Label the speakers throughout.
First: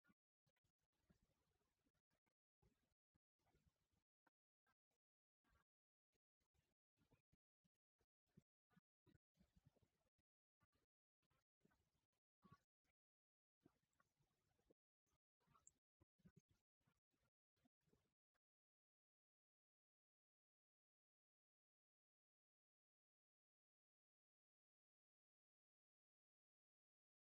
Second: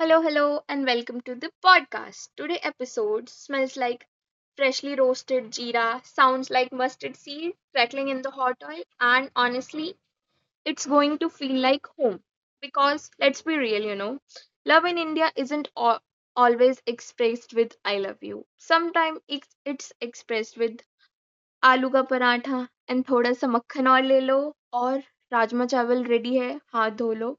Speaker 1: Hello, hello, and welcome to the podcast. Today episode smells like freshly roasted jeera, sounds like mustard seed crackling in the hot oil, and honestly, it's going to feel like home. Because let's be real, you know, love in India isn't always expressed with "I love you." Sometimes it's expressed with "Aloo ka paratha" and "Thoda sa makhan aur le lo" or "Rajma chawal ready hai, haath dho lo."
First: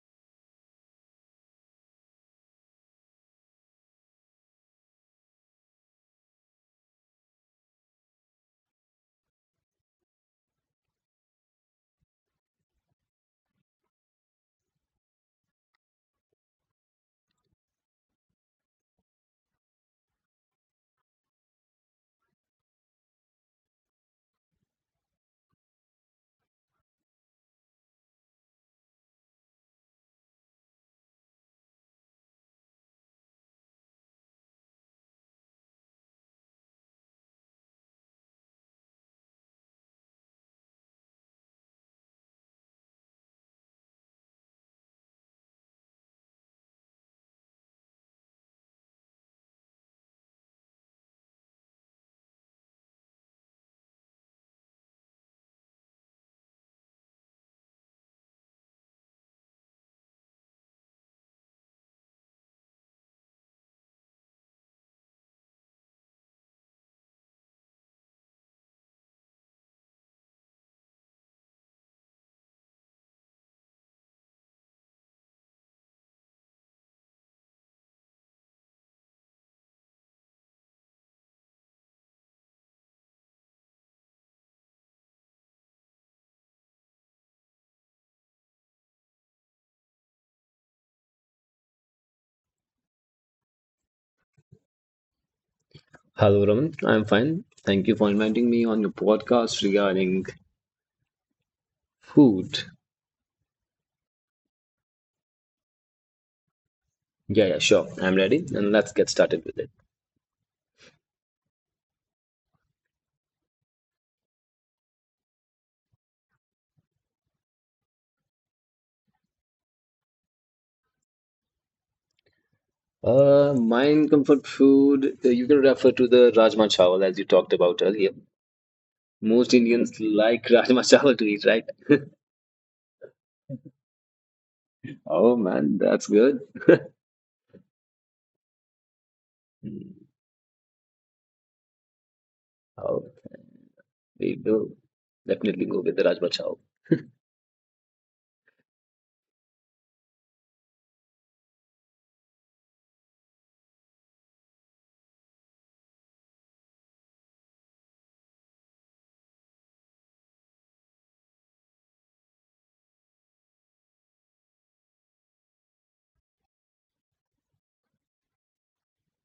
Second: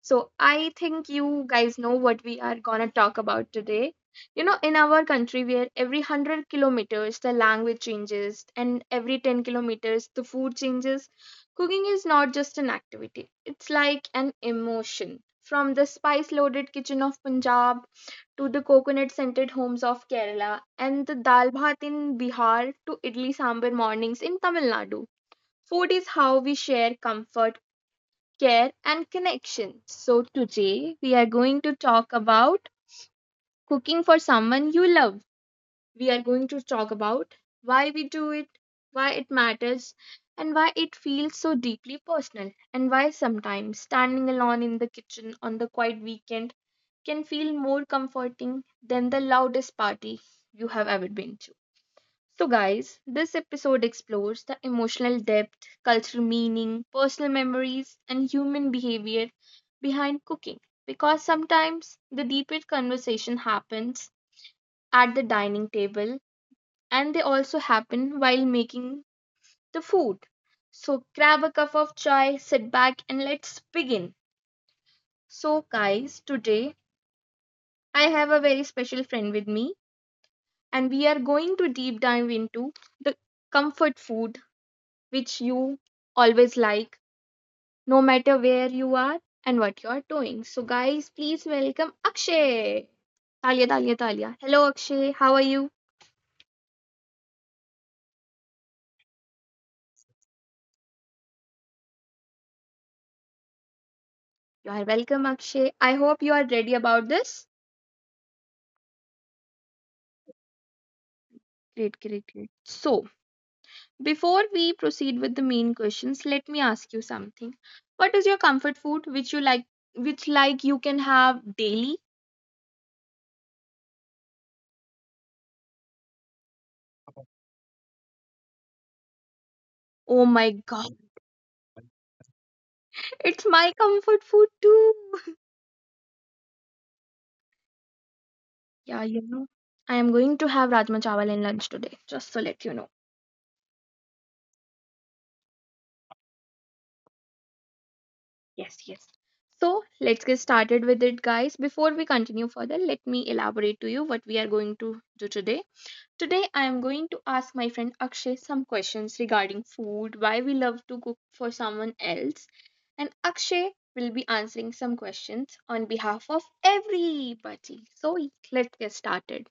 Speaker 1: So I think you guys know what we are gonna talk about today. You know, in our country, where every 100 kilometers the language changes and every 10 kilometers the food changes, cooking is not just an activity, it's like an emotion. From the spice loaded kitchen of Punjab to the coconut scented homes of Kerala and the dal bhat in Bihar to idli sambar mornings in Tamil Nadu. Food is how we share comfort, care, and connection. So, today we are going to talk about cooking for someone you love. We are going to talk about why we do it, why it matters, and why it feels so deeply personal, and why sometimes standing alone in the kitchen on the quiet weekend can feel more comforting than the loudest party you have ever been. So, guys, this episode explores the emotional depth, cultural meaning, personal memories, and human behavior behind cooking. Because sometimes the deepest conversation happens at the dining table and they also happen while making the food. So, grab a cup of chai, sit back, and let's begin. So, guys, today I have a very special friend with me, and we are going to deep dive into the comfort food which you always like, no matter where you are and what you are doing. So, guys, please welcome Akshay. Talia, Talia, Talia. Hello, Akshay. How are you?
Speaker 2: Hello, Raman. I'm fine. Thank you for inviting me on your podcast regarding food.
Speaker 1: You are welcome, Akshay. I hope you are ready about this.
Speaker 2: Yeah, sure. I'm ready, and let's get started with it.
Speaker 1: Great, great, great. So, before we proceed with the main questions, let me ask you something. What is your comfort food which you like, which like you can have daily?
Speaker 2: Mine comfort food. You can refer to the rajma chawal as you talked about earlier. Most Indians
Speaker 1: Oh
Speaker 2: like
Speaker 1: my
Speaker 2: rajma
Speaker 1: God,
Speaker 2: chawal to eat, right?
Speaker 1: it's my comfort food too.
Speaker 2: Oh man, that's good.
Speaker 1: Yeah, you know, I
Speaker 2: Mm,
Speaker 1: am going to have Rajma Chawal in lunch today, just to let you know.
Speaker 2: Oh, we do definitely go with the rajma chawal.
Speaker 1: Yes, yes. So, let's get started with it, guys. Before we continue further, let me elaborate to you what we are going to do today. Today, I am going to ask my friend Akshay some questions regarding food, why we love to cook for someone else, and Akshay will be answering some questions on behalf of everybody. So, let's get started.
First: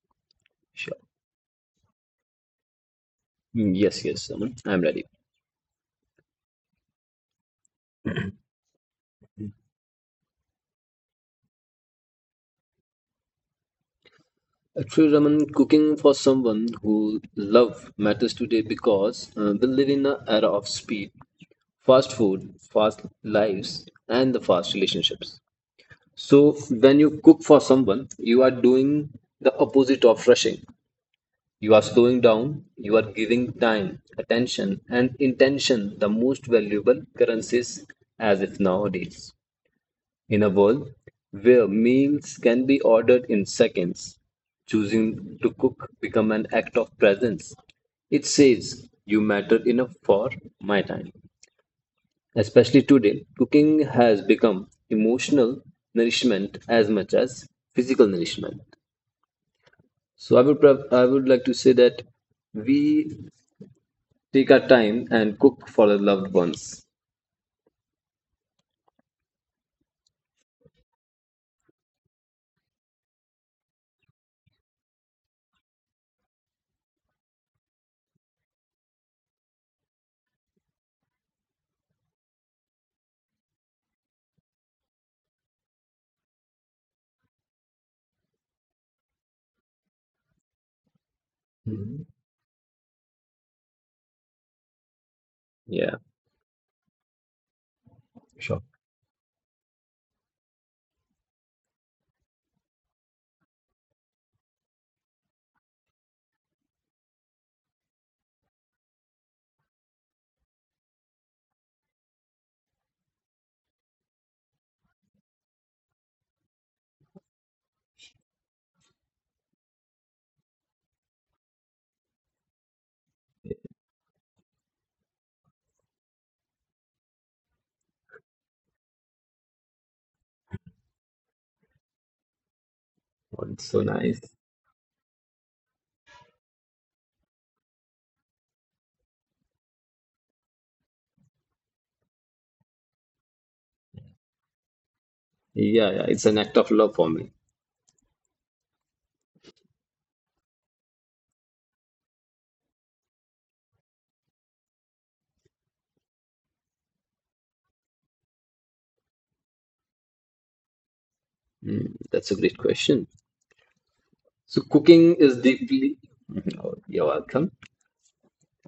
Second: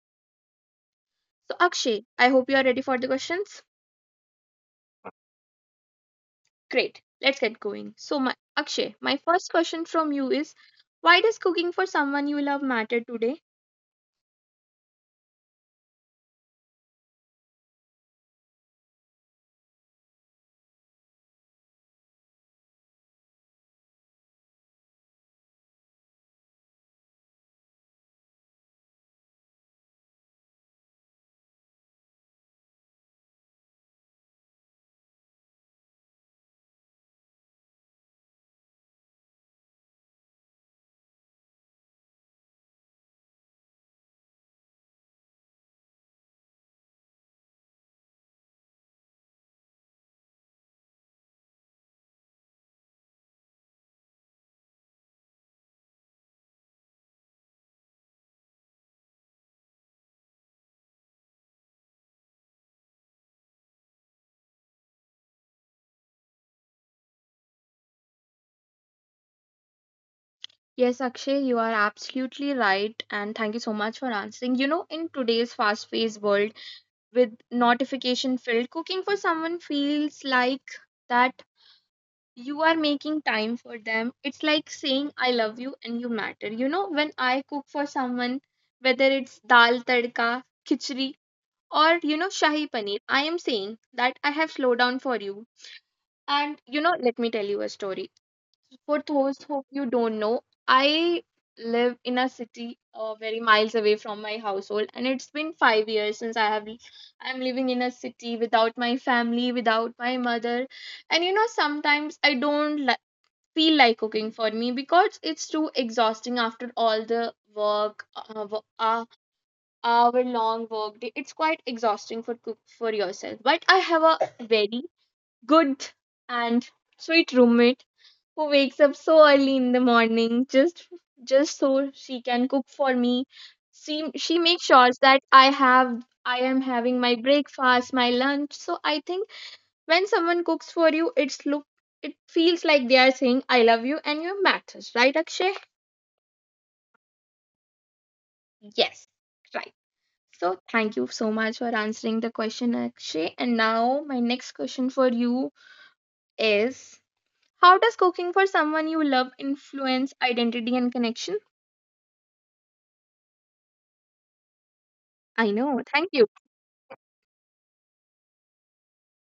Speaker 2: Sure.
Speaker 1: So, Akshay, I hope you are ready for the questions.
Speaker 2: Yes, yes, Raman. I'm ready.
Speaker 1: Great. Let's get going. So, my, Akshay, my first question from you is, why does cooking for someone you love matter today?
Speaker 2: Actually, Raman, cooking for someone who love matters today because we live in an era of speed, fast food, fast lives, and the fast relationships. So when you cook for someone, you are doing the opposite of rushing. You are slowing down. You are giving time, attention, and intention the most valuable currencies as if nowadays. In a world where meals can be ordered in seconds, choosing to cook become an act of presence. It says you matter enough for my time. Especially today, cooking has become emotional nourishment as much as physical nourishment. So I would like to say that we take our time and cook for our loved ones.
Speaker 1: Yes, Akshay, you are absolutely right. And thank you so much for answering. You know, in today's fast paced world with notification filled, cooking for someone feels like that you are making time for them. It's like saying, I love you and you matter. You know, when I cook for someone, whether it's dal tadka, khichdi, or, you know, Shahi
Speaker 2: Mhm.
Speaker 1: Paneer, I am saying that I have slowed down for you. And,
Speaker 2: Yeah,
Speaker 1: you know, let me tell you a story. For
Speaker 2: sure.
Speaker 1: those who you don't know, I live in a city very miles away from my household. And it's been 5 years since I'm living in a city without my family, without my mother. And, you know, sometimes I don't feel like cooking for me because it's too exhausting after all the work, hour long work day. It's quite exhausting for cook for yourself, but I have a very good and sweet roommate who wakes up so early in the morning just so she can cook for me. she
Speaker 2: Oh, it's
Speaker 1: she
Speaker 2: so
Speaker 1: makes
Speaker 2: nice.
Speaker 1: sure that I have, I am having my breakfast, my lunch. So I think when someone cooks for you, it feels like they are saying, I love you and you matters, right, Akshay?
Speaker 2: Yeah, yeah, it's an act of love for me.
Speaker 1: Yes, right. So thank you so much for answering the question, Akshay. And now my next question for you is, how does cooking for someone you love influence identity and connection?
Speaker 2: Mm, that's a great question. So
Speaker 1: I know.
Speaker 2: cooking is
Speaker 1: Thank you.
Speaker 2: deeply, Mhm. Oh, you're welcome.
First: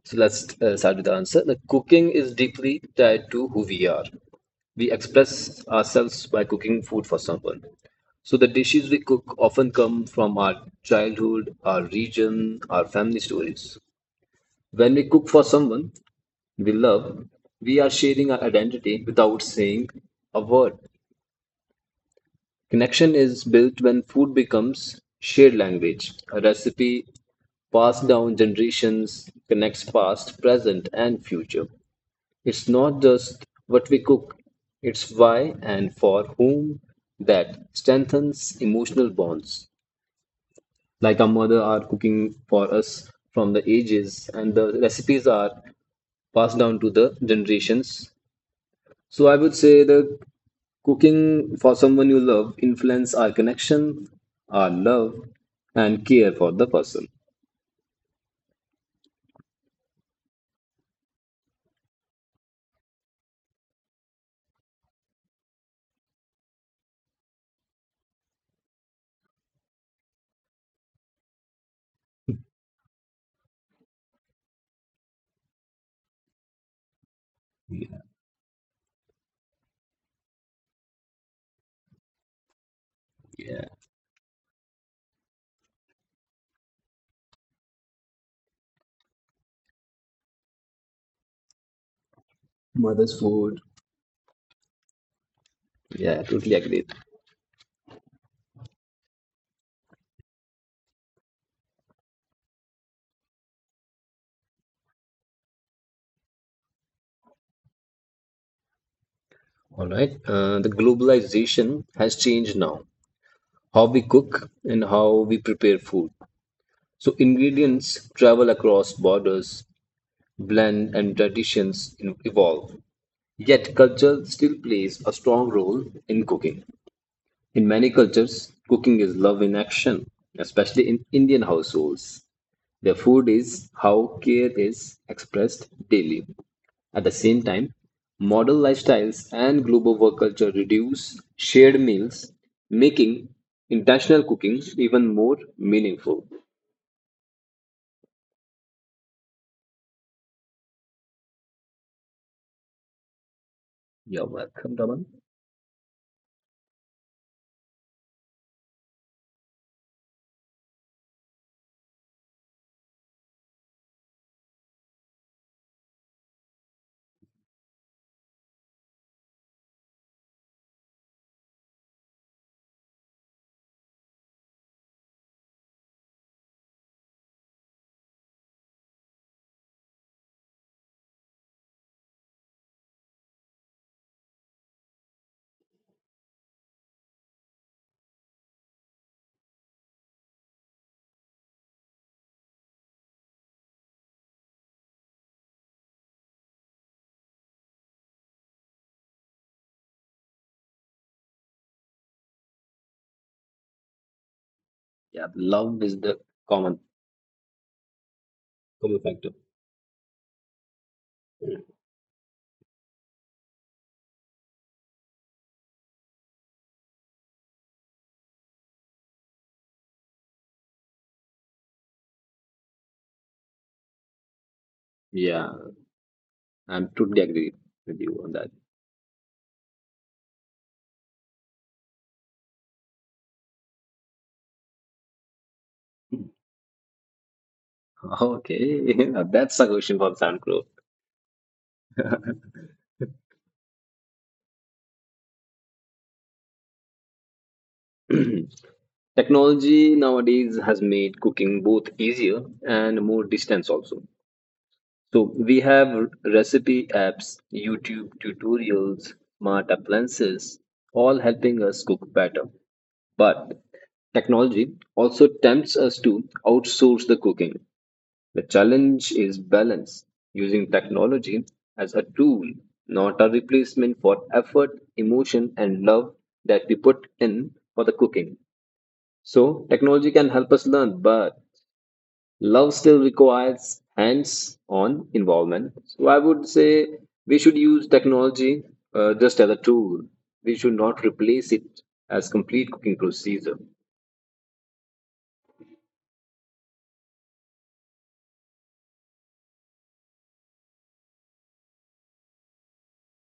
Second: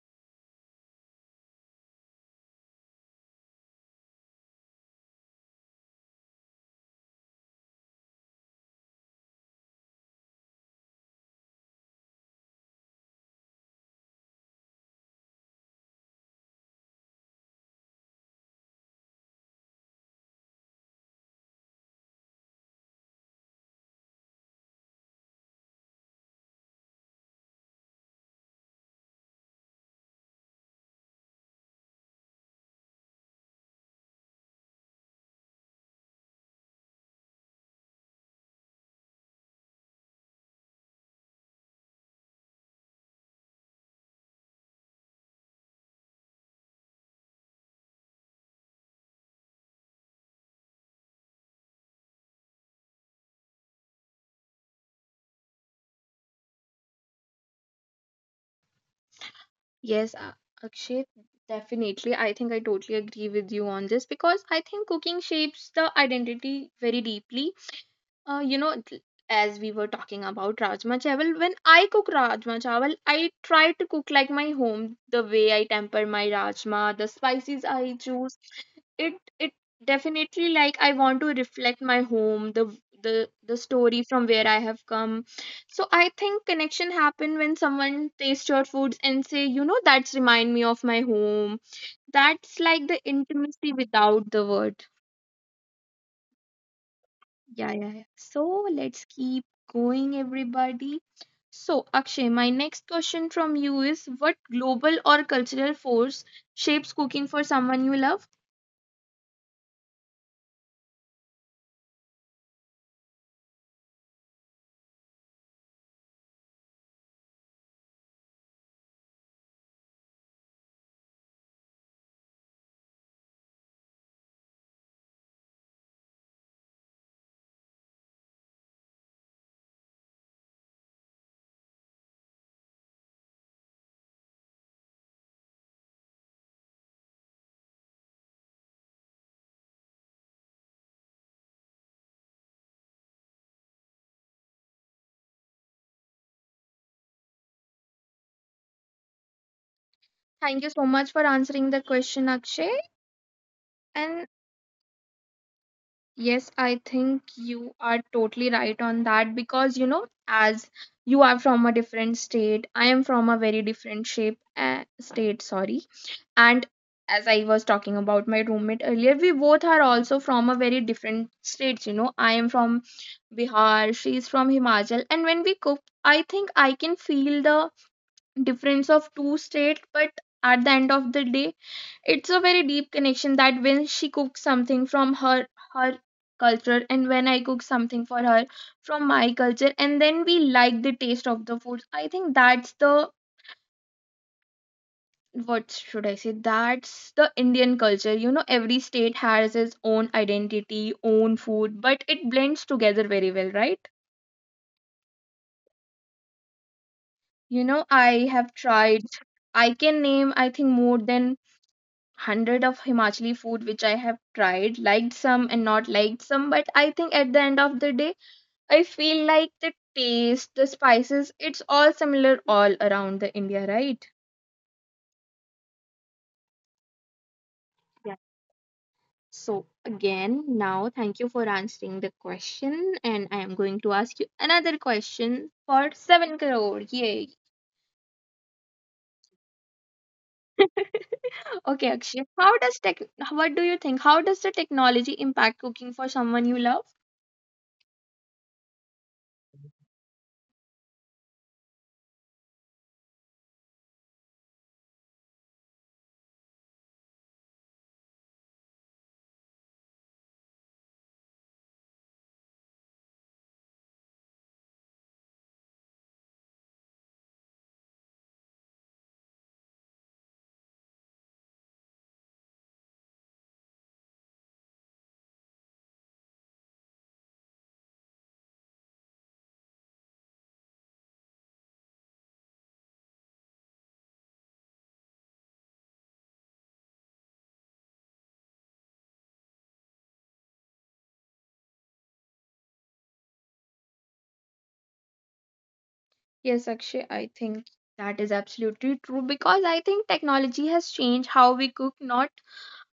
Speaker 2: So let's start with the answer. Like cooking is deeply tied to who we are. We express ourselves by cooking food for someone. So the dishes we cook often come from our childhood, our region, our family stories. When we cook for someone we love, we are sharing our identity without saying a word. Connection is built when food becomes shared language. A recipe passed down generations connects past, present, and future. It's not just what we cook, it's why and for whom that strengthens emotional bonds. Like our mother are cooking for us from the ages, and the recipes are passed down to the generations, so I would say the cooking for someone you love influence our connection, our love, and care for the person.
Speaker 1: Yes, Akshay, definitely. I think I totally agree with you on this because I think cooking shapes the identity very deeply. You know, as we were talking about Rajma Chawal, when I cook Rajma Chawal, I try to cook like my home, the way I temper my Rajma, the spices I choose, it definitely, like, I want to reflect my home, the
Speaker 2: Yeah,
Speaker 1: story from where I have come. So I think connection happen when someone tastes your foods and say, you know, that's remind me of my home. That's like the
Speaker 2: mother's food.
Speaker 1: intimacy without the word.
Speaker 2: Yeah, totally agree.
Speaker 1: Yeah, yeah, yeah. So let's keep going, everybody. So Akshay, my next question from you is, what global or cultural force shapes cooking for someone you love?
Speaker 2: All right. The globalization has changed now. How we cook and how we prepare food. So ingredients travel across borders, blend, and traditions, you know, evolve. Yet culture still plays a strong role in cooking. In many cultures, cooking is love in action, especially in Indian households. Their food is how care is expressed daily. At the same time, modern lifestyles and global work culture reduce shared meals, making intentional cooking even more meaningful.
Speaker 1: Thank you so much for answering the question, Akshay.
Speaker 2: You're
Speaker 1: And
Speaker 2: welcome, Daman.
Speaker 1: yes, I think you are totally right on that because you know, as you are from a different state, I am from a very different shape, state, sorry. And as I was talking about my roommate earlier, we both are also from a very different states. You know, I am from Bihar, she is from Himachal, and when we cook, I think I can feel the difference of two state, but at the end of the day, it's a very deep connection that when she cooks something from her culture and when I cook something for her from my culture and then we like the taste of the food, I think that's the, what should I say, that's the Indian culture. You know, every state has its own identity, own food, but it blends together very well, right?
Speaker 2: Yeah, love is the common
Speaker 1: You know, I have
Speaker 2: common factor.
Speaker 1: tried, I can name, I think, more than 100 of Himachali food which I have tried, liked some and not liked some, but I think at the end of the day, I feel like the taste, the spices, it's all similar all around the India, right?
Speaker 2: Yeah, I'm totally agree with you on
Speaker 1: Yeah.
Speaker 2: that.
Speaker 1: So again, now thank you for answering the question, and I am going to ask you another question for 7 crore. Yay!
Speaker 2: Okay, that's a question from Sam Crow.
Speaker 1: okay, Akshay, how does tech? What do you think? How does the technology impact cooking for someone you love?
Speaker 2: Technology nowadays has made cooking both easier and more distance also. So we have recipe apps, YouTube tutorials, smart appliances, all helping us cook better. But technology also tempts us to outsource the cooking. The challenge is balance, using technology as a tool, not a replacement for effort, emotion, and love that we put in for the cooking. So technology can help us learn, but love still requires hands-on involvement. So I would say we should use technology just as a tool. We should not replace it as complete cooking procedure.
Speaker 1: Yes, Akshay, I think that is absolutely true because I think technology has changed how we cook, not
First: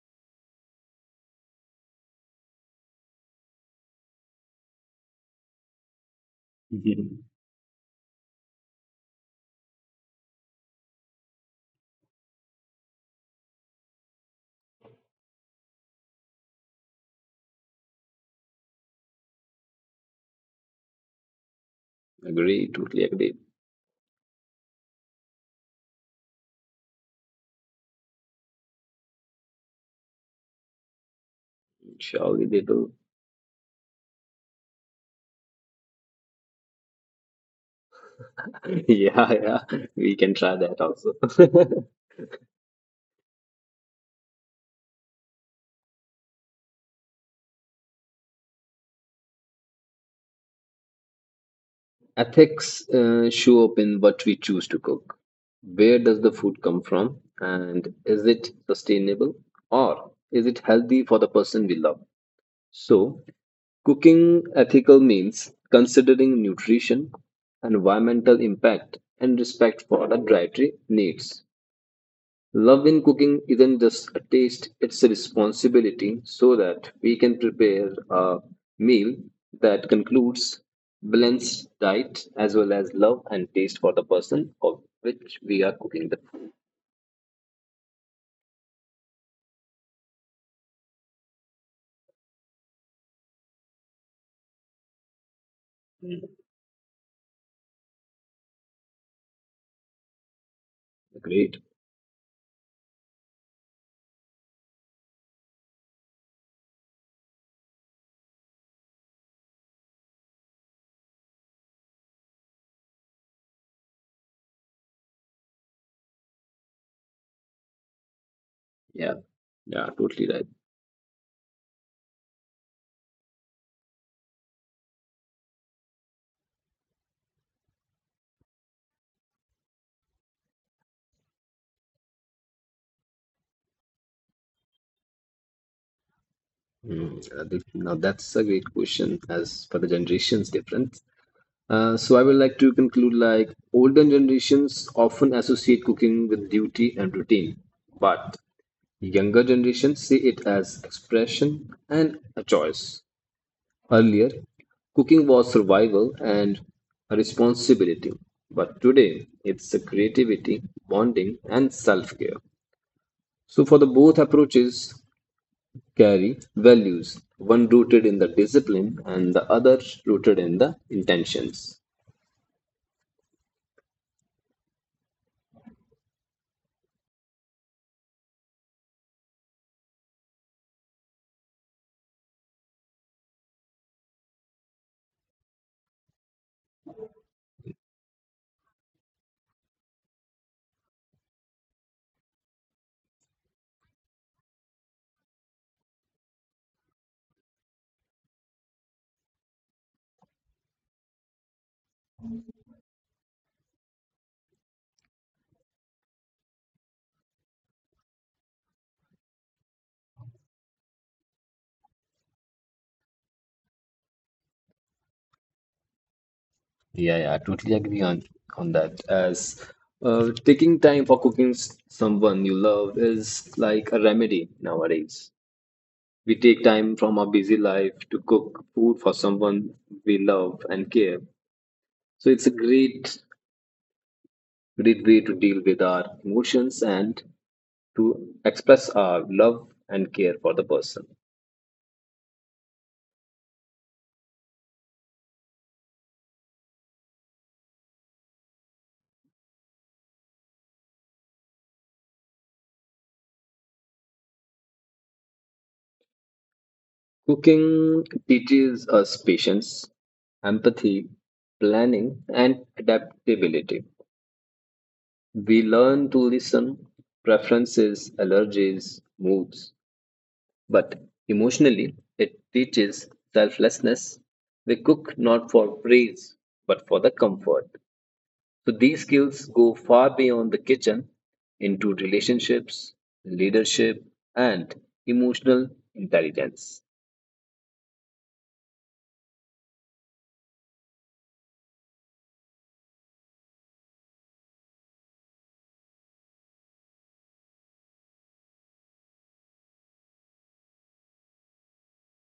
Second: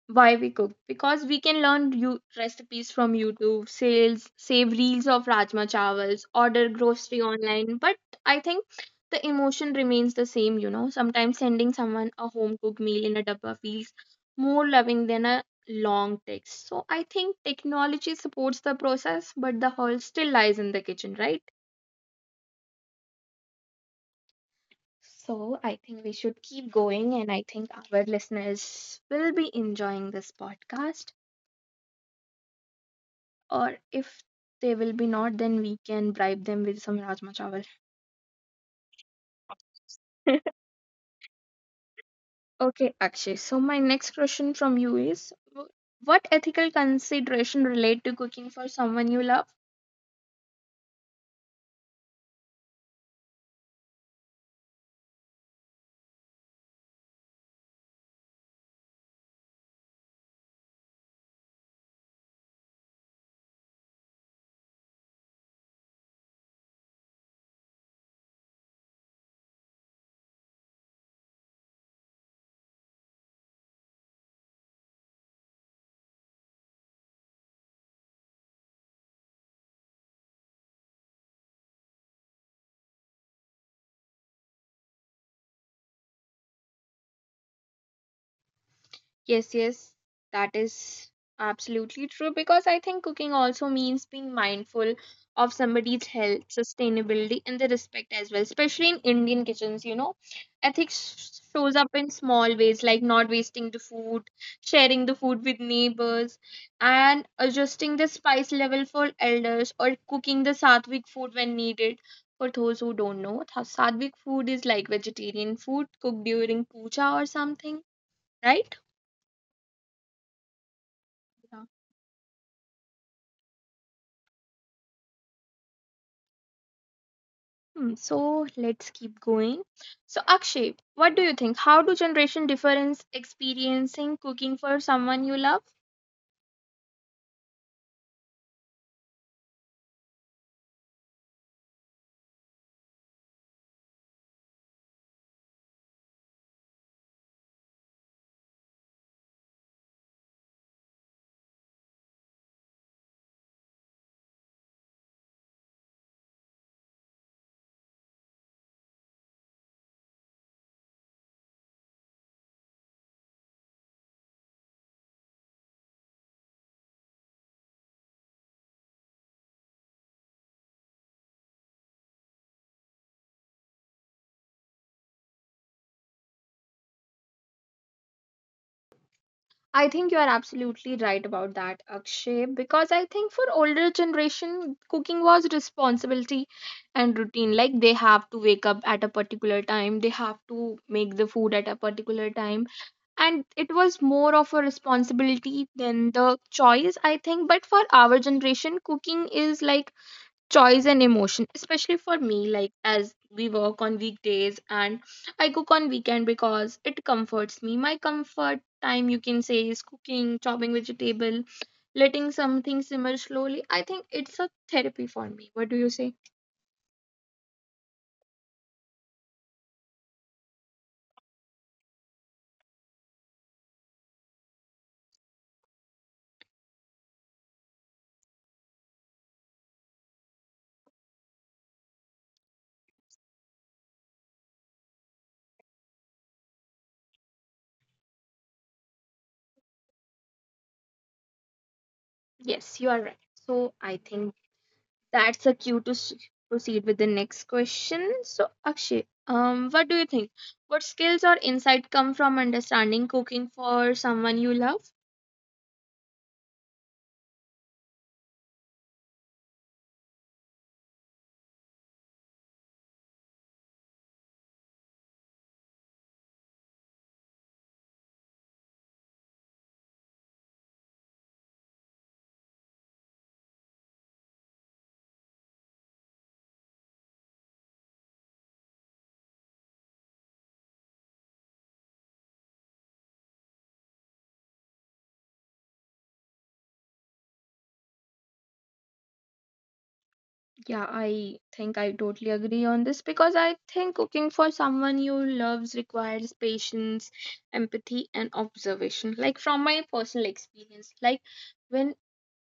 Speaker 1: why we cook. Because we can learn you recipes from YouTube, sales, save reels of Rajma Chawals, order
Speaker 2: Mhm.
Speaker 1: grocery online. But I think the emotion remains the same, you know. Sometimes sending someone a home cooked meal in a dabba feels more loving than a long text. So I think technology supports the process, but the heart still lies in the kitchen, right?
Speaker 2: Agree, totally agree.
Speaker 1: So I think we should keep going, and I think our listeners will be enjoying this podcast.
Speaker 2: Surely they do.
Speaker 1: Or if they will be not, then we can bribe them with some Rajma Chawal.
Speaker 2: yeah, yeah, we can try that also.
Speaker 1: Okay, Akshay. So my next question from you is, what ethical consideration relate to cooking for someone you love?
Speaker 2: Ethics show up in what we choose to cook. Where does the food come from? And is it sustainable? Or is it healthy for the person we love? So, cooking ethical means considering nutrition, environmental impact, and respect for the dietary needs. Love in cooking isn't just a taste, it's a responsibility so that we can prepare a meal that concludes balanced diet as well as love and taste for the person of which we are cooking the food.
Speaker 1: Yes, yes, that is absolutely true because I think cooking also means being mindful of somebody's
Speaker 2: Mm.
Speaker 1: health, sustainability, and the respect as well, especially in Indian kitchens, you know. Ethics
Speaker 2: Great.
Speaker 1: shows up in small ways like not wasting the food, sharing the food with neighbors, and adjusting the spice level for elders or cooking the sattvic food when needed. For those who don't know, sattvic food is like vegetarian food cooked during puja or something, right?
Speaker 2: Yeah, yeah, totally right.
Speaker 1: Hmm, so let's keep going. So Akshay, what do you think? How do generation difference experiencing cooking for someone you love?
Speaker 2: Now that's a great question as for the generations difference. So I would like to conclude like older generations often associate cooking with duty and routine, but younger generations see it as expression and a choice. Earlier, cooking was survival and a responsibility, but today it's a creativity, bonding, and self care. So, for the both approaches, carry values, one rooted in the discipline and the other rooted in the intentions.
Speaker 1: I think you are absolutely right about that, Akshay, because I think for older generation, cooking was responsibility and routine. Like they have to wake up at a particular time, they have to make the food at a particular time, and it was more of a responsibility than the choice, I think. But for our generation, cooking is like choice and emotion, especially for me, like, as we work on weekdays and I cook on weekend because it comforts me. My comfort time, you can say, is cooking, chopping vegetable, letting something simmer slowly. I think it's a therapy for me. What do you say?
Speaker 2: Yeah, yeah, I totally agree on that. As taking time for someone you love is like a remedy nowadays. We take time from our busy life to cook food for someone we love and care. So it's a great way to deal with our emotions and to express our love and care for the person.
Speaker 1: Yes, you are right. So I think that's a cue to proceed with the next question. So Akshay, what do you think, what skills or insight come from understanding cooking for someone you love?
Speaker 2: Cooking teaches us patience, empathy, planning, and adaptability. We learn to listen, preferences, allergies, moods, but emotionally, it teaches selflessness. We cook not for praise, but for the comfort. So these skills go far beyond the kitchen into relationships, leadership, and emotional intelligence.
Speaker 1: Yeah, I think I totally agree on this because I think cooking for someone you loves requires patience, empathy, and observation. Like from my personal experience, like when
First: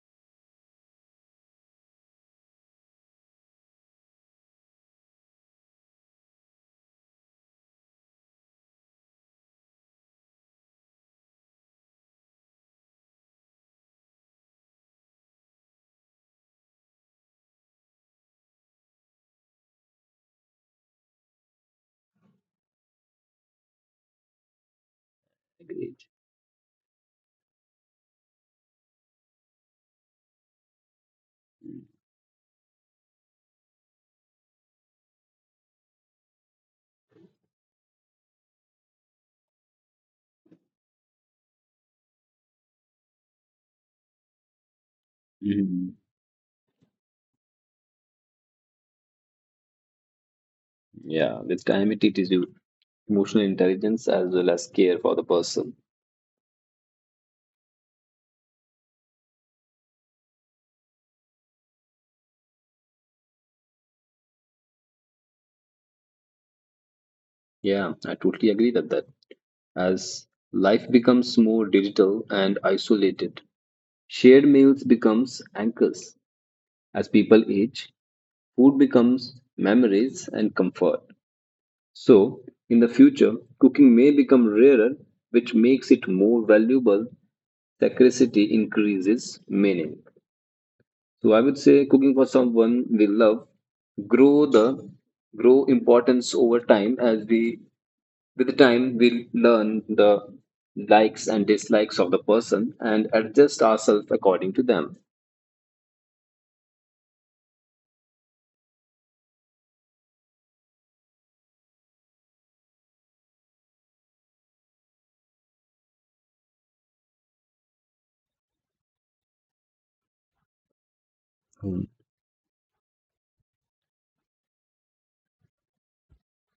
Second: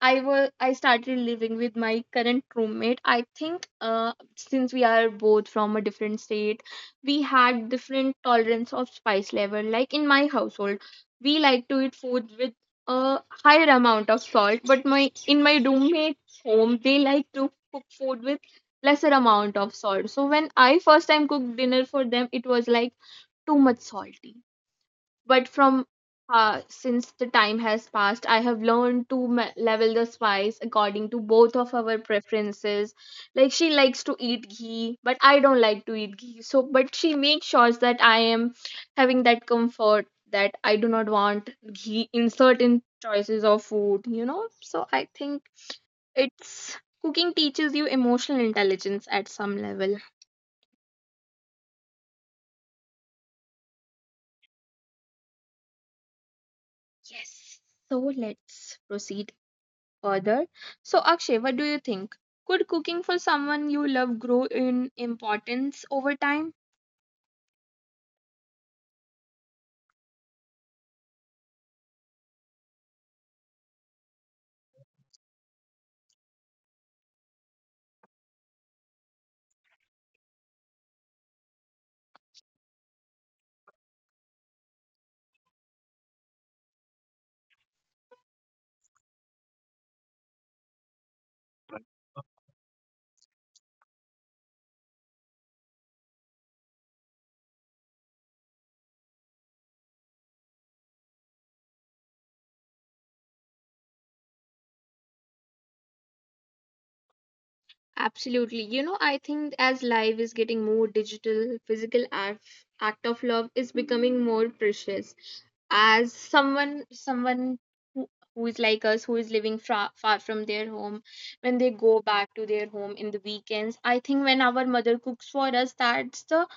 Speaker 1: I was I started living with my current roommate, I think since we are both from a different state, we had different tolerance of spice level. Like in my household, we like to eat food with a higher amount of salt, but my in my roommate home they like to cook food with lesser amount of salt, so when I first time cooked dinner for them, it was like too much salty, but from
Speaker 2: Agreed.
Speaker 1: since the time has passed, I have learned to level the spice according to both of our preferences. Like she likes to eat ghee but I don't like to eat ghee, so but she makes sure that I am having that comfort, that I do not want ghee in certain choices of food, so I think
Speaker 2: Mhm.
Speaker 1: it's cooking teaches you emotional intelligence at some level.
Speaker 2: Yeah, with time it teaches you emotional intelligence as well as care for the person.
Speaker 1: Yes. So let's proceed further. So Akshay, what do you think? Could cooking for someone you love grow in importance over time?
Speaker 2: Yeah, I totally agree that as life becomes more digital and isolated, shared meals becomes anchors. As people age, food becomes memories and comfort. So, in the future, cooking may become rarer, which makes it more valuable. Scarcity increases meaning. So, I would say cooking for someone we love grow the grow importance over time as we with time, we learn the likes and dislikes of the person and adjust ourselves according to them.
Speaker 1: Absolutely. You know, I think as life is getting more digital, act of love is becoming more precious. As someone who, who is like us, who is living far from their home, when they
Speaker 2: Hmm.
Speaker 1: go back to their home in the weekends, I think when our mother cooks for us, that's the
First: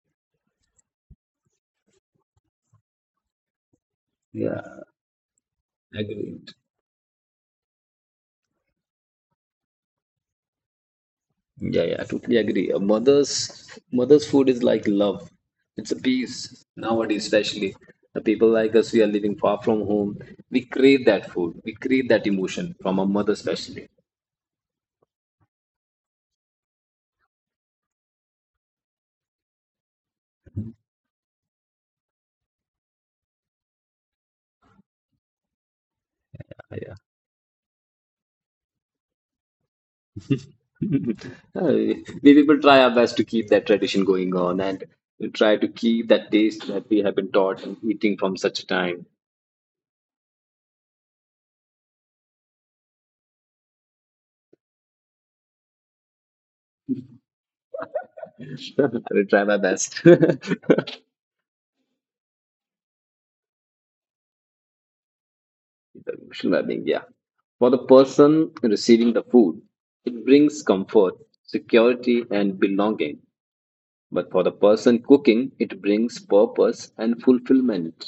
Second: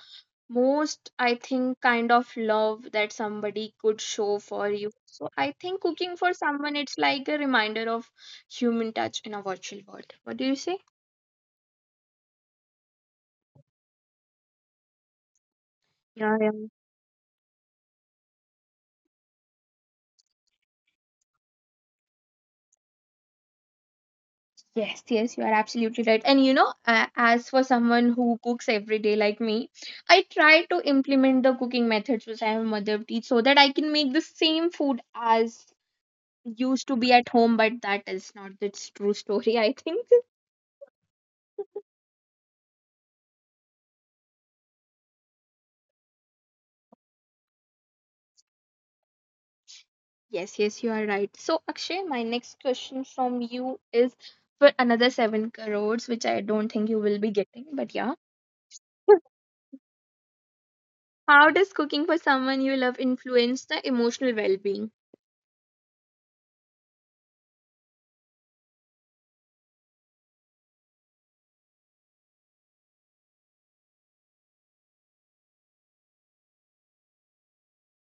Speaker 1: most, I think, kind of love that somebody could show
Speaker 2: Yeah,
Speaker 1: for you. So I think cooking for
Speaker 2: agreed.
Speaker 1: someone, it's like a reminder of human touch in a virtual world. What do you say?
Speaker 2: Yeah, yeah, I totally agree. A mother's food is like love. It's a
Speaker 1: Yeah, yeah.
Speaker 2: peace nowadays, especially the people like us. We are living far from home. We crave that food. We crave that emotion from a mother, especially.
Speaker 1: Yes, yes, you are absolutely right. And you know, as for someone who cooks every day like me, I try to implement the cooking methods which I have mother teach so that I can make the same food as used
Speaker 2: Yeah.
Speaker 1: to be at home, but that is not the true story, I think.
Speaker 2: Uh, we people try our best to keep that tradition going on and try to keep that taste that we have been taught and eating from such a time.
Speaker 1: Yes, yes, you are right. So, Akshay, my next question from you is for another seven crores, which I don't think you will be getting, but yeah.
Speaker 2: I will try my best. Traditional
Speaker 1: How does cooking for someone you love influence the emotional well being?
Speaker 2: well-being, yeah. For the person receiving the food, it brings comfort, security, and belonging. But for the person cooking, it brings purpose and fulfillment.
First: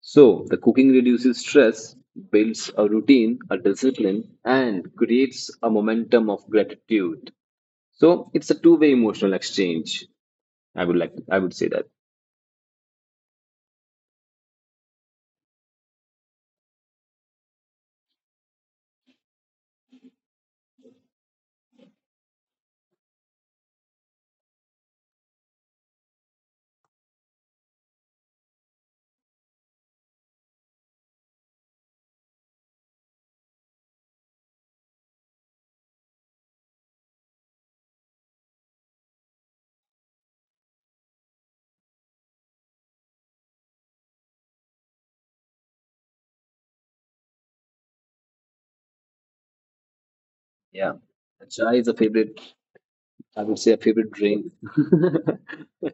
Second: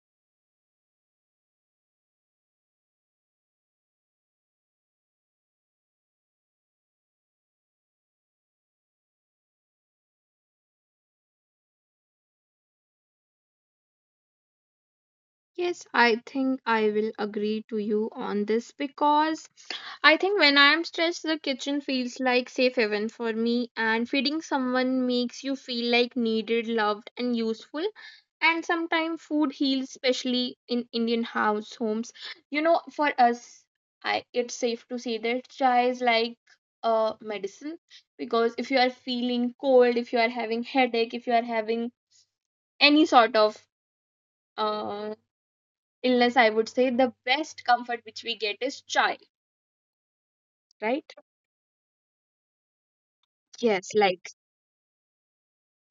Speaker 2: So, the cooking reduces stress, builds a routine, a discipline, and creates a momentum of gratitude. So, it's a two-way emotional exchange. I would say that.
Speaker 1: Yes, I think I will agree to you on this because I think when I am stressed, the kitchen feels like safe haven for me, and feeding someone makes you feel like needed, loved, and useful. And sometimes food heals, especially in Indian house homes. You know, for us, I it's safe to say that chai is like a medicine, because if you are feeling cold, if you are having headache, if you are having any sort of uh illness, I would say the best comfort which we get is chai,
Speaker 2: Yeah,
Speaker 1: right?
Speaker 2: chai is a favorite. I would say a
Speaker 1: Yes,
Speaker 2: favorite
Speaker 1: like
Speaker 2: drink.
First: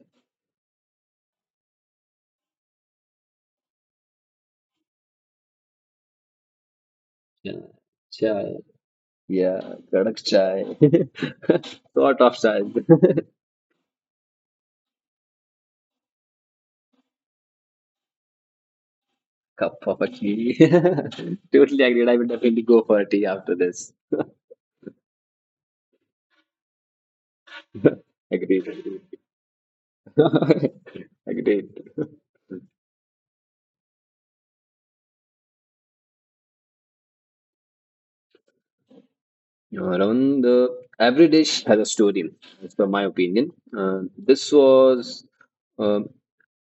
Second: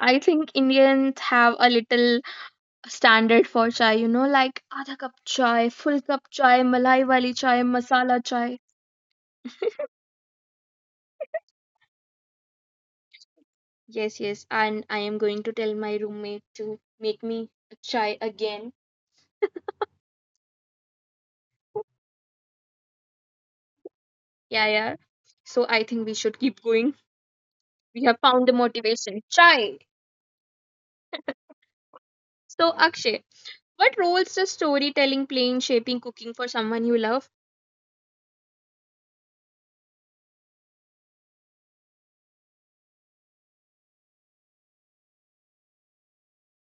Speaker 1: I think Indians have a little standard for chai, you know, like adha cup chai, full cup chai, malai wali
Speaker 2: Yeah,
Speaker 1: chai, masala
Speaker 2: chai.
Speaker 1: chai.
Speaker 2: Yeah, kadak chai. Sort of chai.
Speaker 1: Yes, yes, and I am going to tell my roommate to make me a chai again.
Speaker 2: Cup of a tea. Totally agreed. I will definitely go for a tea after this.
Speaker 1: Yeah, yeah. So I think we should keep going. We have found the
Speaker 2: Agreed.
Speaker 1: motivation. Chai.
Speaker 2: Agreed. Agreed.
Speaker 1: So Akshay, what roles does storytelling play in shaping cooking for someone you love?
Speaker 2: Around the every dish has a story, as per my opinion. This was uh,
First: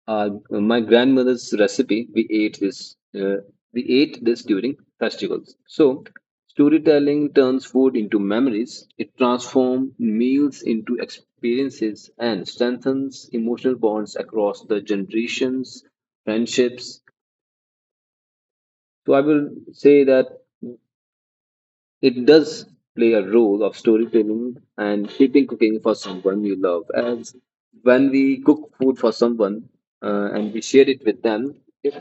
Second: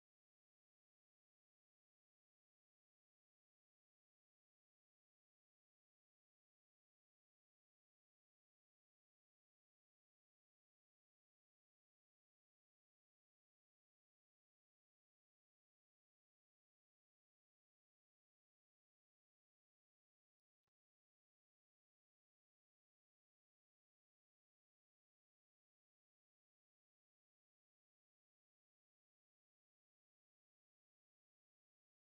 Speaker 2: our, my grandmother's recipe. We ate this. We ate this during festivals. So storytelling turns food into memories. It transforms meals into experiences and strengthens emotional bonds across the generations, friendships. So I will say that it does play a role of storytelling and keeping cooking for someone you love. As when we cook food for someone and we share it with them, it,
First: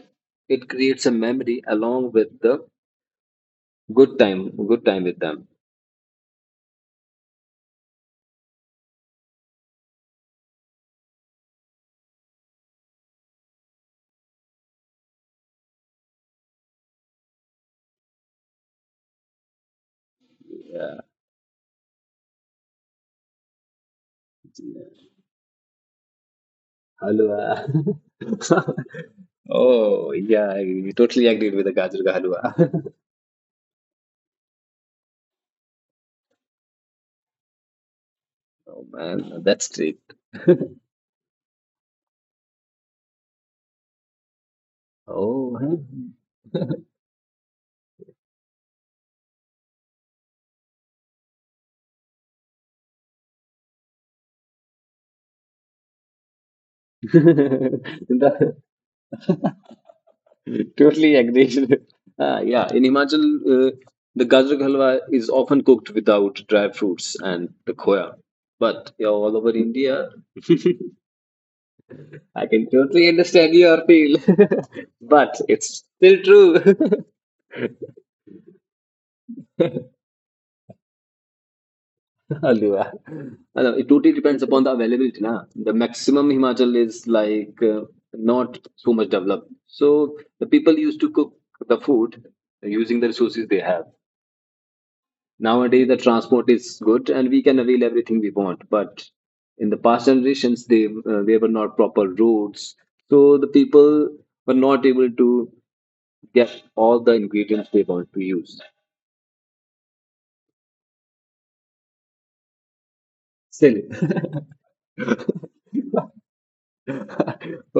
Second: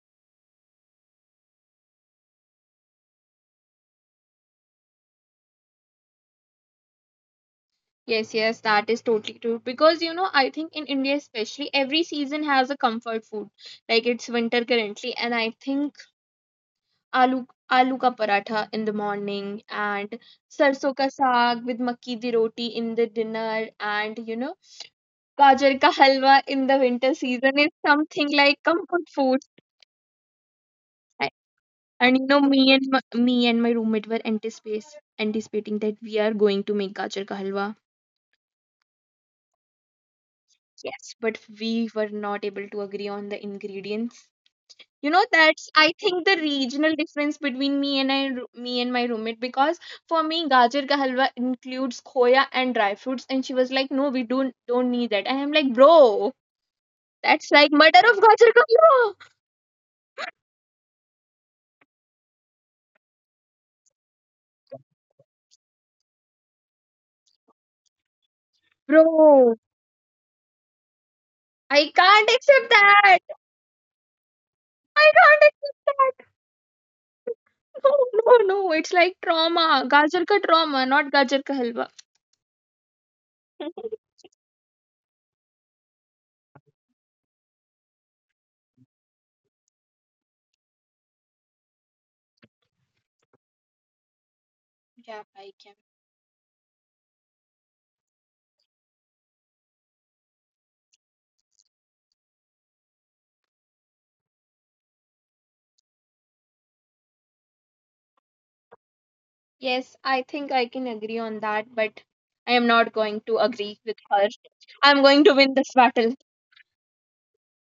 Speaker 2: it creates a memory along with the good time with them.
Speaker 1: Yes, yes, that is totally true. Because you know, I think in India especially, every season has a comfort food. Like it's winter currently, and I think aloo aloo ka paratha in the morning and sarson
Speaker 2: Yeah,
Speaker 1: ka saag with makki di roti in the dinner, and you know, gajar ka halwa in the winter
Speaker 2: halwa.
Speaker 1: season is something like comfort food.
Speaker 2: Oh yeah, I totally
Speaker 1: I-
Speaker 2: agreed with the gajar ka
Speaker 1: And you
Speaker 2: halwa.
Speaker 1: know, me and my roommate were anticipating that we are going to make gajar ka halwa.
Speaker 2: Oh man, that's great.
Speaker 1: Yes, but we were not able to agree on the ingredients. You know,
Speaker 2: Oh.
Speaker 1: that's I think the
Speaker 2: Huh?
Speaker 1: regional difference between me and my roommate, because for me gajar ka halwa includes khoya and dry fruits, and she was like, "No, we don't need that." And I'm like, "Bro, that's like murder of gajar
Speaker 2: The-
Speaker 1: ka halwa,
Speaker 2: Totally agreed. Yeah, in Himachal, the gajar ka halwa is often cooked without dry fruits and the khoya. But yeah, all over
Speaker 1: bro.
Speaker 2: India,
Speaker 1: I can't
Speaker 2: I can
Speaker 1: accept
Speaker 2: totally
Speaker 1: that.
Speaker 2: understand your feel.
Speaker 1: I
Speaker 2: But
Speaker 1: can't
Speaker 2: it's
Speaker 1: accept
Speaker 2: still
Speaker 1: that.
Speaker 2: true.
Speaker 1: No, no, no. It's like trauma. Gajar ka trauma, not gajar ka halwa."
Speaker 2: Halwa. Hello, it totally depends upon the availability. Na? The maximum Himachal is like not so much developed. So the people used to cook the food using the resources they have.
Speaker 1: Yeah, I can.
Speaker 2: Nowadays, the transport is good and we can avail everything we want. But in the past generations, they there were not proper roads, so the people were not able to get all the ingredients they want to use.
Speaker 1: Yes, I think I can agree on that, but I am not going to
Speaker 2: Still,
Speaker 1: agree with her. I'm going to win this battle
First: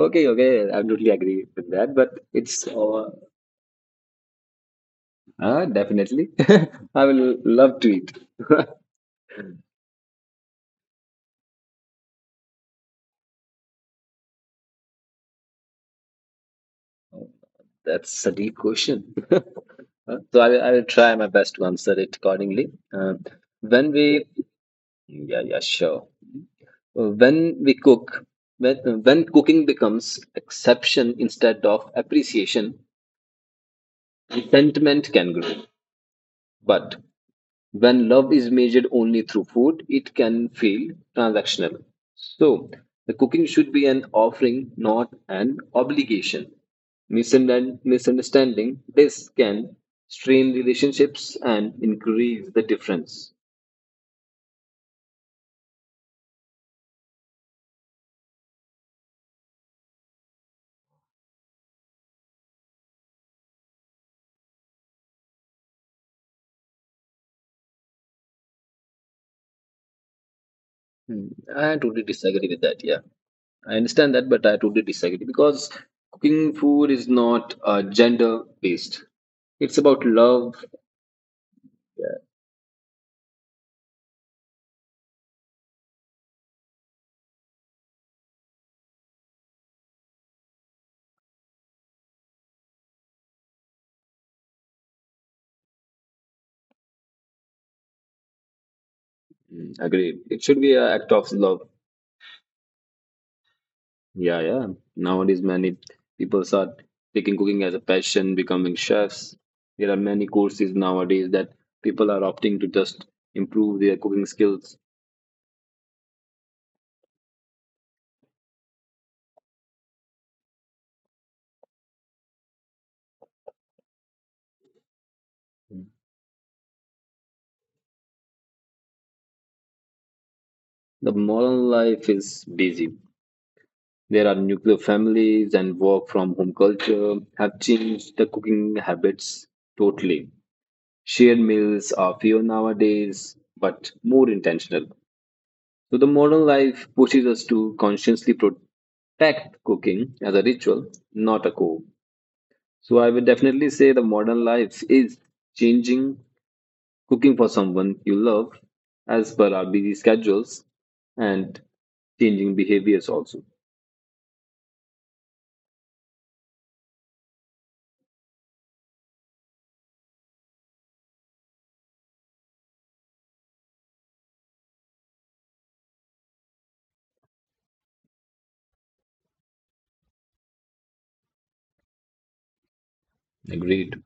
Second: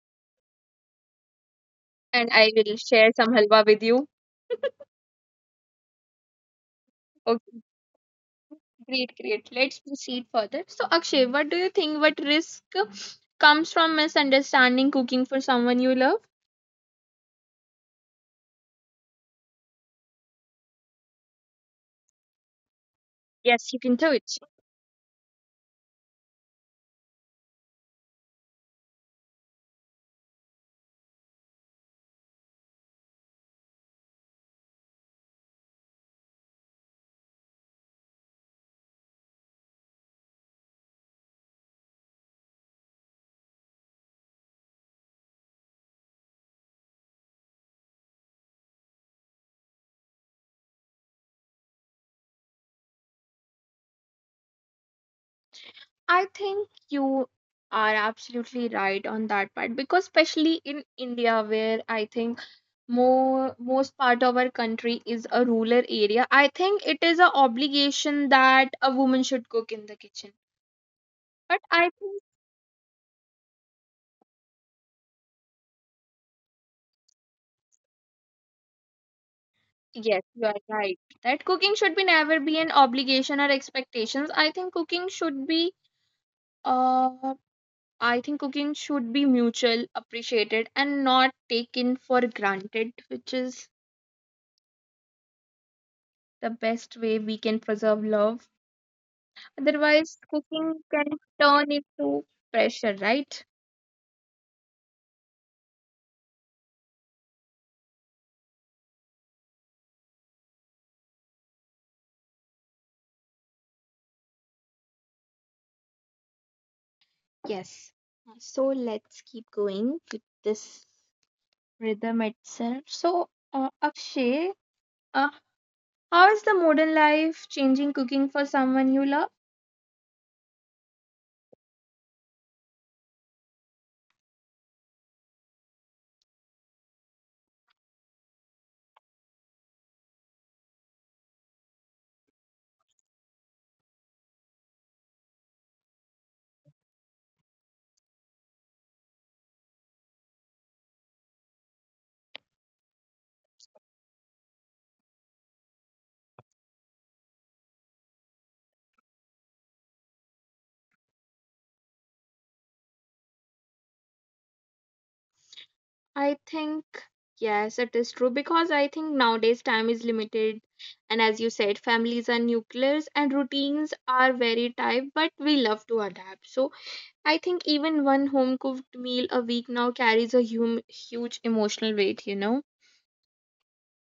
Speaker 2: okay, okay, I totally agree with that. But
Speaker 1: and I
Speaker 2: it's
Speaker 1: will share some halwa with you.
Speaker 2: Definitely, I will
Speaker 1: Okay,
Speaker 2: love to eat.
Speaker 1: great, great. Let's proceed further. So, Akshay, what do you think? What risk comes from misunderstanding cooking for someone you love?
Speaker 2: That's a deep question. I will try my best to answer it accordingly. Uh,
Speaker 1: Yes, you
Speaker 2: when
Speaker 1: can
Speaker 2: we
Speaker 1: do it.
Speaker 2: Yeah, yeah, sure. When when cooking becomes exception instead of appreciation, resentment can grow. But when love is measured only through food, it can feel transactional. So the cooking should be an offering, not an obligation. Misunderstanding this can strain relationships and increase the difference.
Speaker 1: I think you are absolutely right on that part because especially in India where I think more most part of our country is a rural area, I think it is an obligation that a woman should cook in the kitchen,
Speaker 2: Hmm,
Speaker 1: but
Speaker 2: I
Speaker 1: I
Speaker 2: totally
Speaker 1: think
Speaker 2: disagree with that. Yeah, I understand that, but I totally disagree because cooking food is not gender based. It's about
Speaker 1: yes, you
Speaker 2: love.
Speaker 1: are right that cooking should be
Speaker 2: Yeah,
Speaker 1: never be an obligation or expectations. I think cooking should be uh I think cooking should be mutual appreciated and not taken for granted, which is the best way we can preserve love.
Speaker 2: mm,
Speaker 1: Otherwise,
Speaker 2: agreed. It should be
Speaker 1: cooking
Speaker 2: an
Speaker 1: can
Speaker 2: act of love.
Speaker 1: turn into pressure, right?
Speaker 2: Yeah, yeah. Nowadays, many people start taking cooking as a passion, becoming chefs. There are many courses nowadays that people are opting to just improve their cooking skills.
Speaker 1: Yes. So let's keep going with this rhythm itself. So, Akshay, uh, how is the modern life changing cooking for someone you love?
Speaker 2: The modern life is busy. There are nuclear families and work from home culture have changed the cooking habits totally. Shared meals are fewer nowadays, but more intentional. So the modern life pushes us to consciously protect cooking as a ritual, not a core. So I would definitely say the modern life is changing cooking for someone you love as per our busy schedules and changing behaviors also.
Speaker 1: I think, yes, it is true because I think nowadays time is limited. And as you said, families are nuclears and routines are very tight, but we love to adapt. So I think even one home cooked meal a week now carries a huge emotional weight, you know.
Speaker 2: Agreed.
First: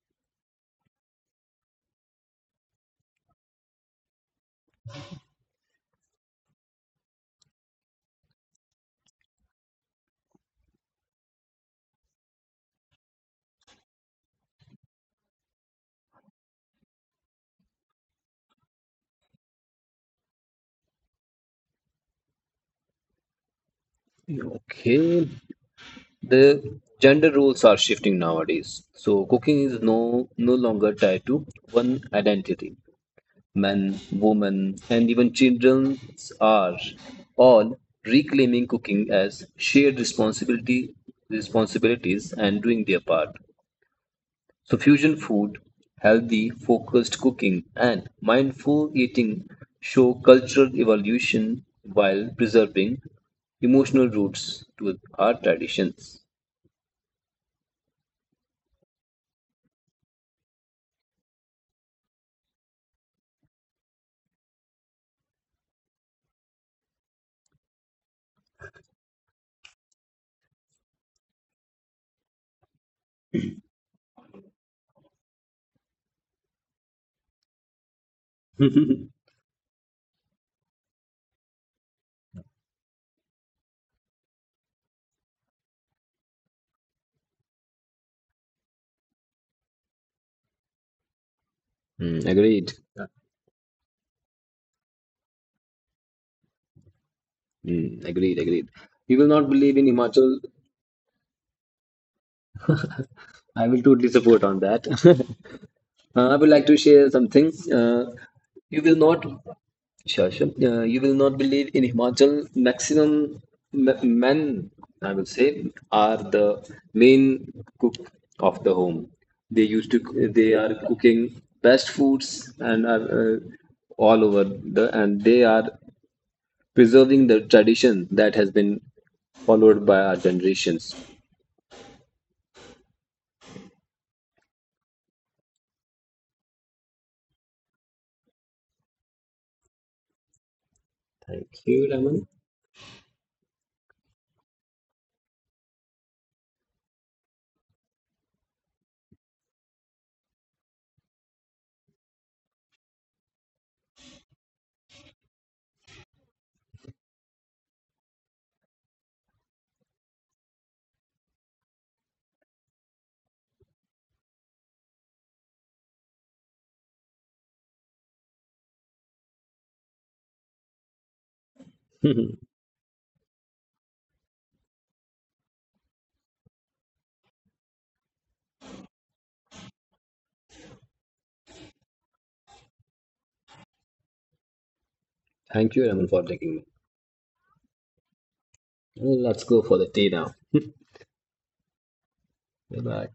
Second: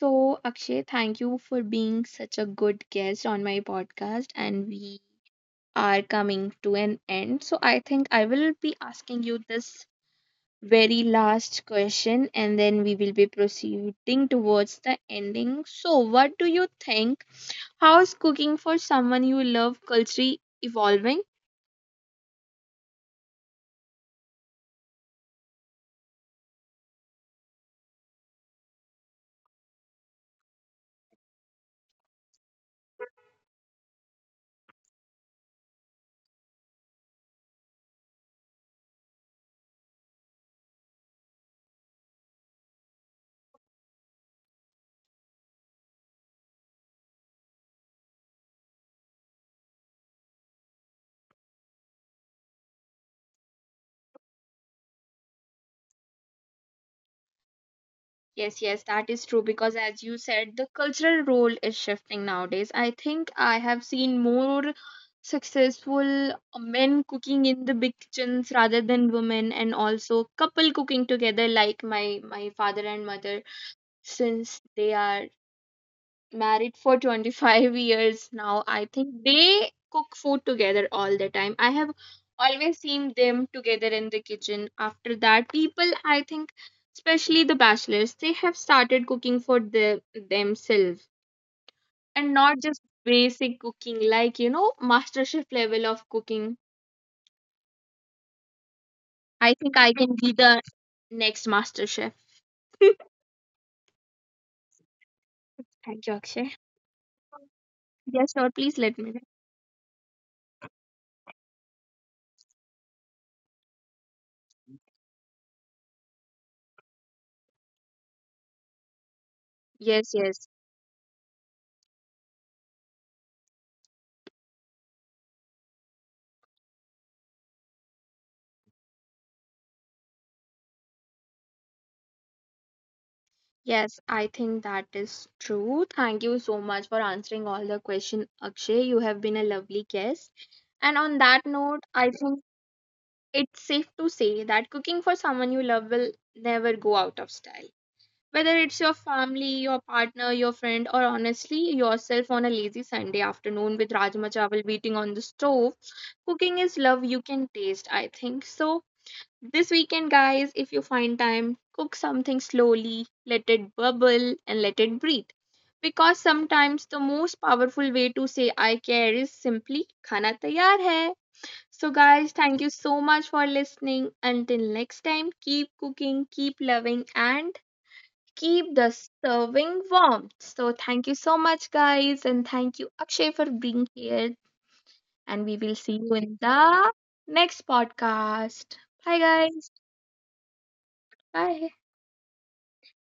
Speaker 1: So, Akshay, thank you for being such a good guest on my podcast. And we are coming to an end. So, I think I will be asking you this very last question and then we will be proceeding towards the ending. So, what do you think? How's cooking for someone you love culturally evolving?
Speaker 2: Okay. The gender roles are shifting nowadays. So cooking is no longer tied to one identity. Men, women, and even children are all reclaiming cooking as shared responsibility responsibilities and doing their part. So fusion food, healthy, focused cooking, and mindful eating show cultural evolution while preserving emotional roots to our traditions.
Speaker 1: Yes, yes, that is true because, as you said, the cultural role is shifting nowadays. I think I have seen more successful men cooking in the big kitchens rather than women, and also couple cooking together, like my father and mother, since they are married for 25 years now. I think they cook food together all the time. I have always seen them together in the kitchen. After that, people, I think, especially the bachelors, they have started cooking for the, themselves,
Speaker 2: Mm,
Speaker 1: and not
Speaker 2: agreed.
Speaker 1: just basic cooking, like, you know, master chef level of cooking.
Speaker 2: Mm, agreed. You will not
Speaker 1: I
Speaker 2: believe
Speaker 1: think
Speaker 2: in
Speaker 1: I can be
Speaker 2: Himachal.
Speaker 1: the next master chef.
Speaker 2: I will totally support on that.
Speaker 1: Thank you,
Speaker 2: I would
Speaker 1: Akshay.
Speaker 2: like to share something.
Speaker 1: Yes, sir.
Speaker 2: You
Speaker 1: Please
Speaker 2: will
Speaker 1: let me know.
Speaker 2: not, Sure, sure. You will not believe in Himachal. Maximum m- men, I will say, are the main cook of the home.
Speaker 1: Yes, yes.
Speaker 2: They are cooking best foods and are uh, and they are preserving the tradition that has been followed by our generations.
Speaker 1: Yes, I think that is true. Thank you so much for answering all the question, Akshay. You have been a lovely guest. And on that
Speaker 2: Thank
Speaker 1: note,
Speaker 2: you,
Speaker 1: I
Speaker 2: Raman.
Speaker 1: think it's safe to say that cooking for someone you love will never go out of style. Whether it's your family, your partner, your friend, or honestly yourself on a lazy Sunday afternoon with Rajma Chawal beating on the stove, cooking is love you can taste, I think. So, this weekend, guys, if you find time, cook something slowly, let it bubble, and let it breathe. Because sometimes the most powerful way to say I care is simply khana tayar hai. So, guys, thank you so much for listening. Until next time, keep cooking, keep loving, and keep the serving warm. So, thank you so much, guys, and thank you, Akshay, for being here. And we
Speaker 2: Thank
Speaker 1: will
Speaker 2: you,
Speaker 1: see
Speaker 2: Raman,
Speaker 1: you
Speaker 2: for
Speaker 1: in
Speaker 2: taking me.
Speaker 1: the next podcast. Bye,
Speaker 2: Let's go
Speaker 1: guys.
Speaker 2: for the tea now.
Speaker 1: Bye.
Speaker 2: Bye bye.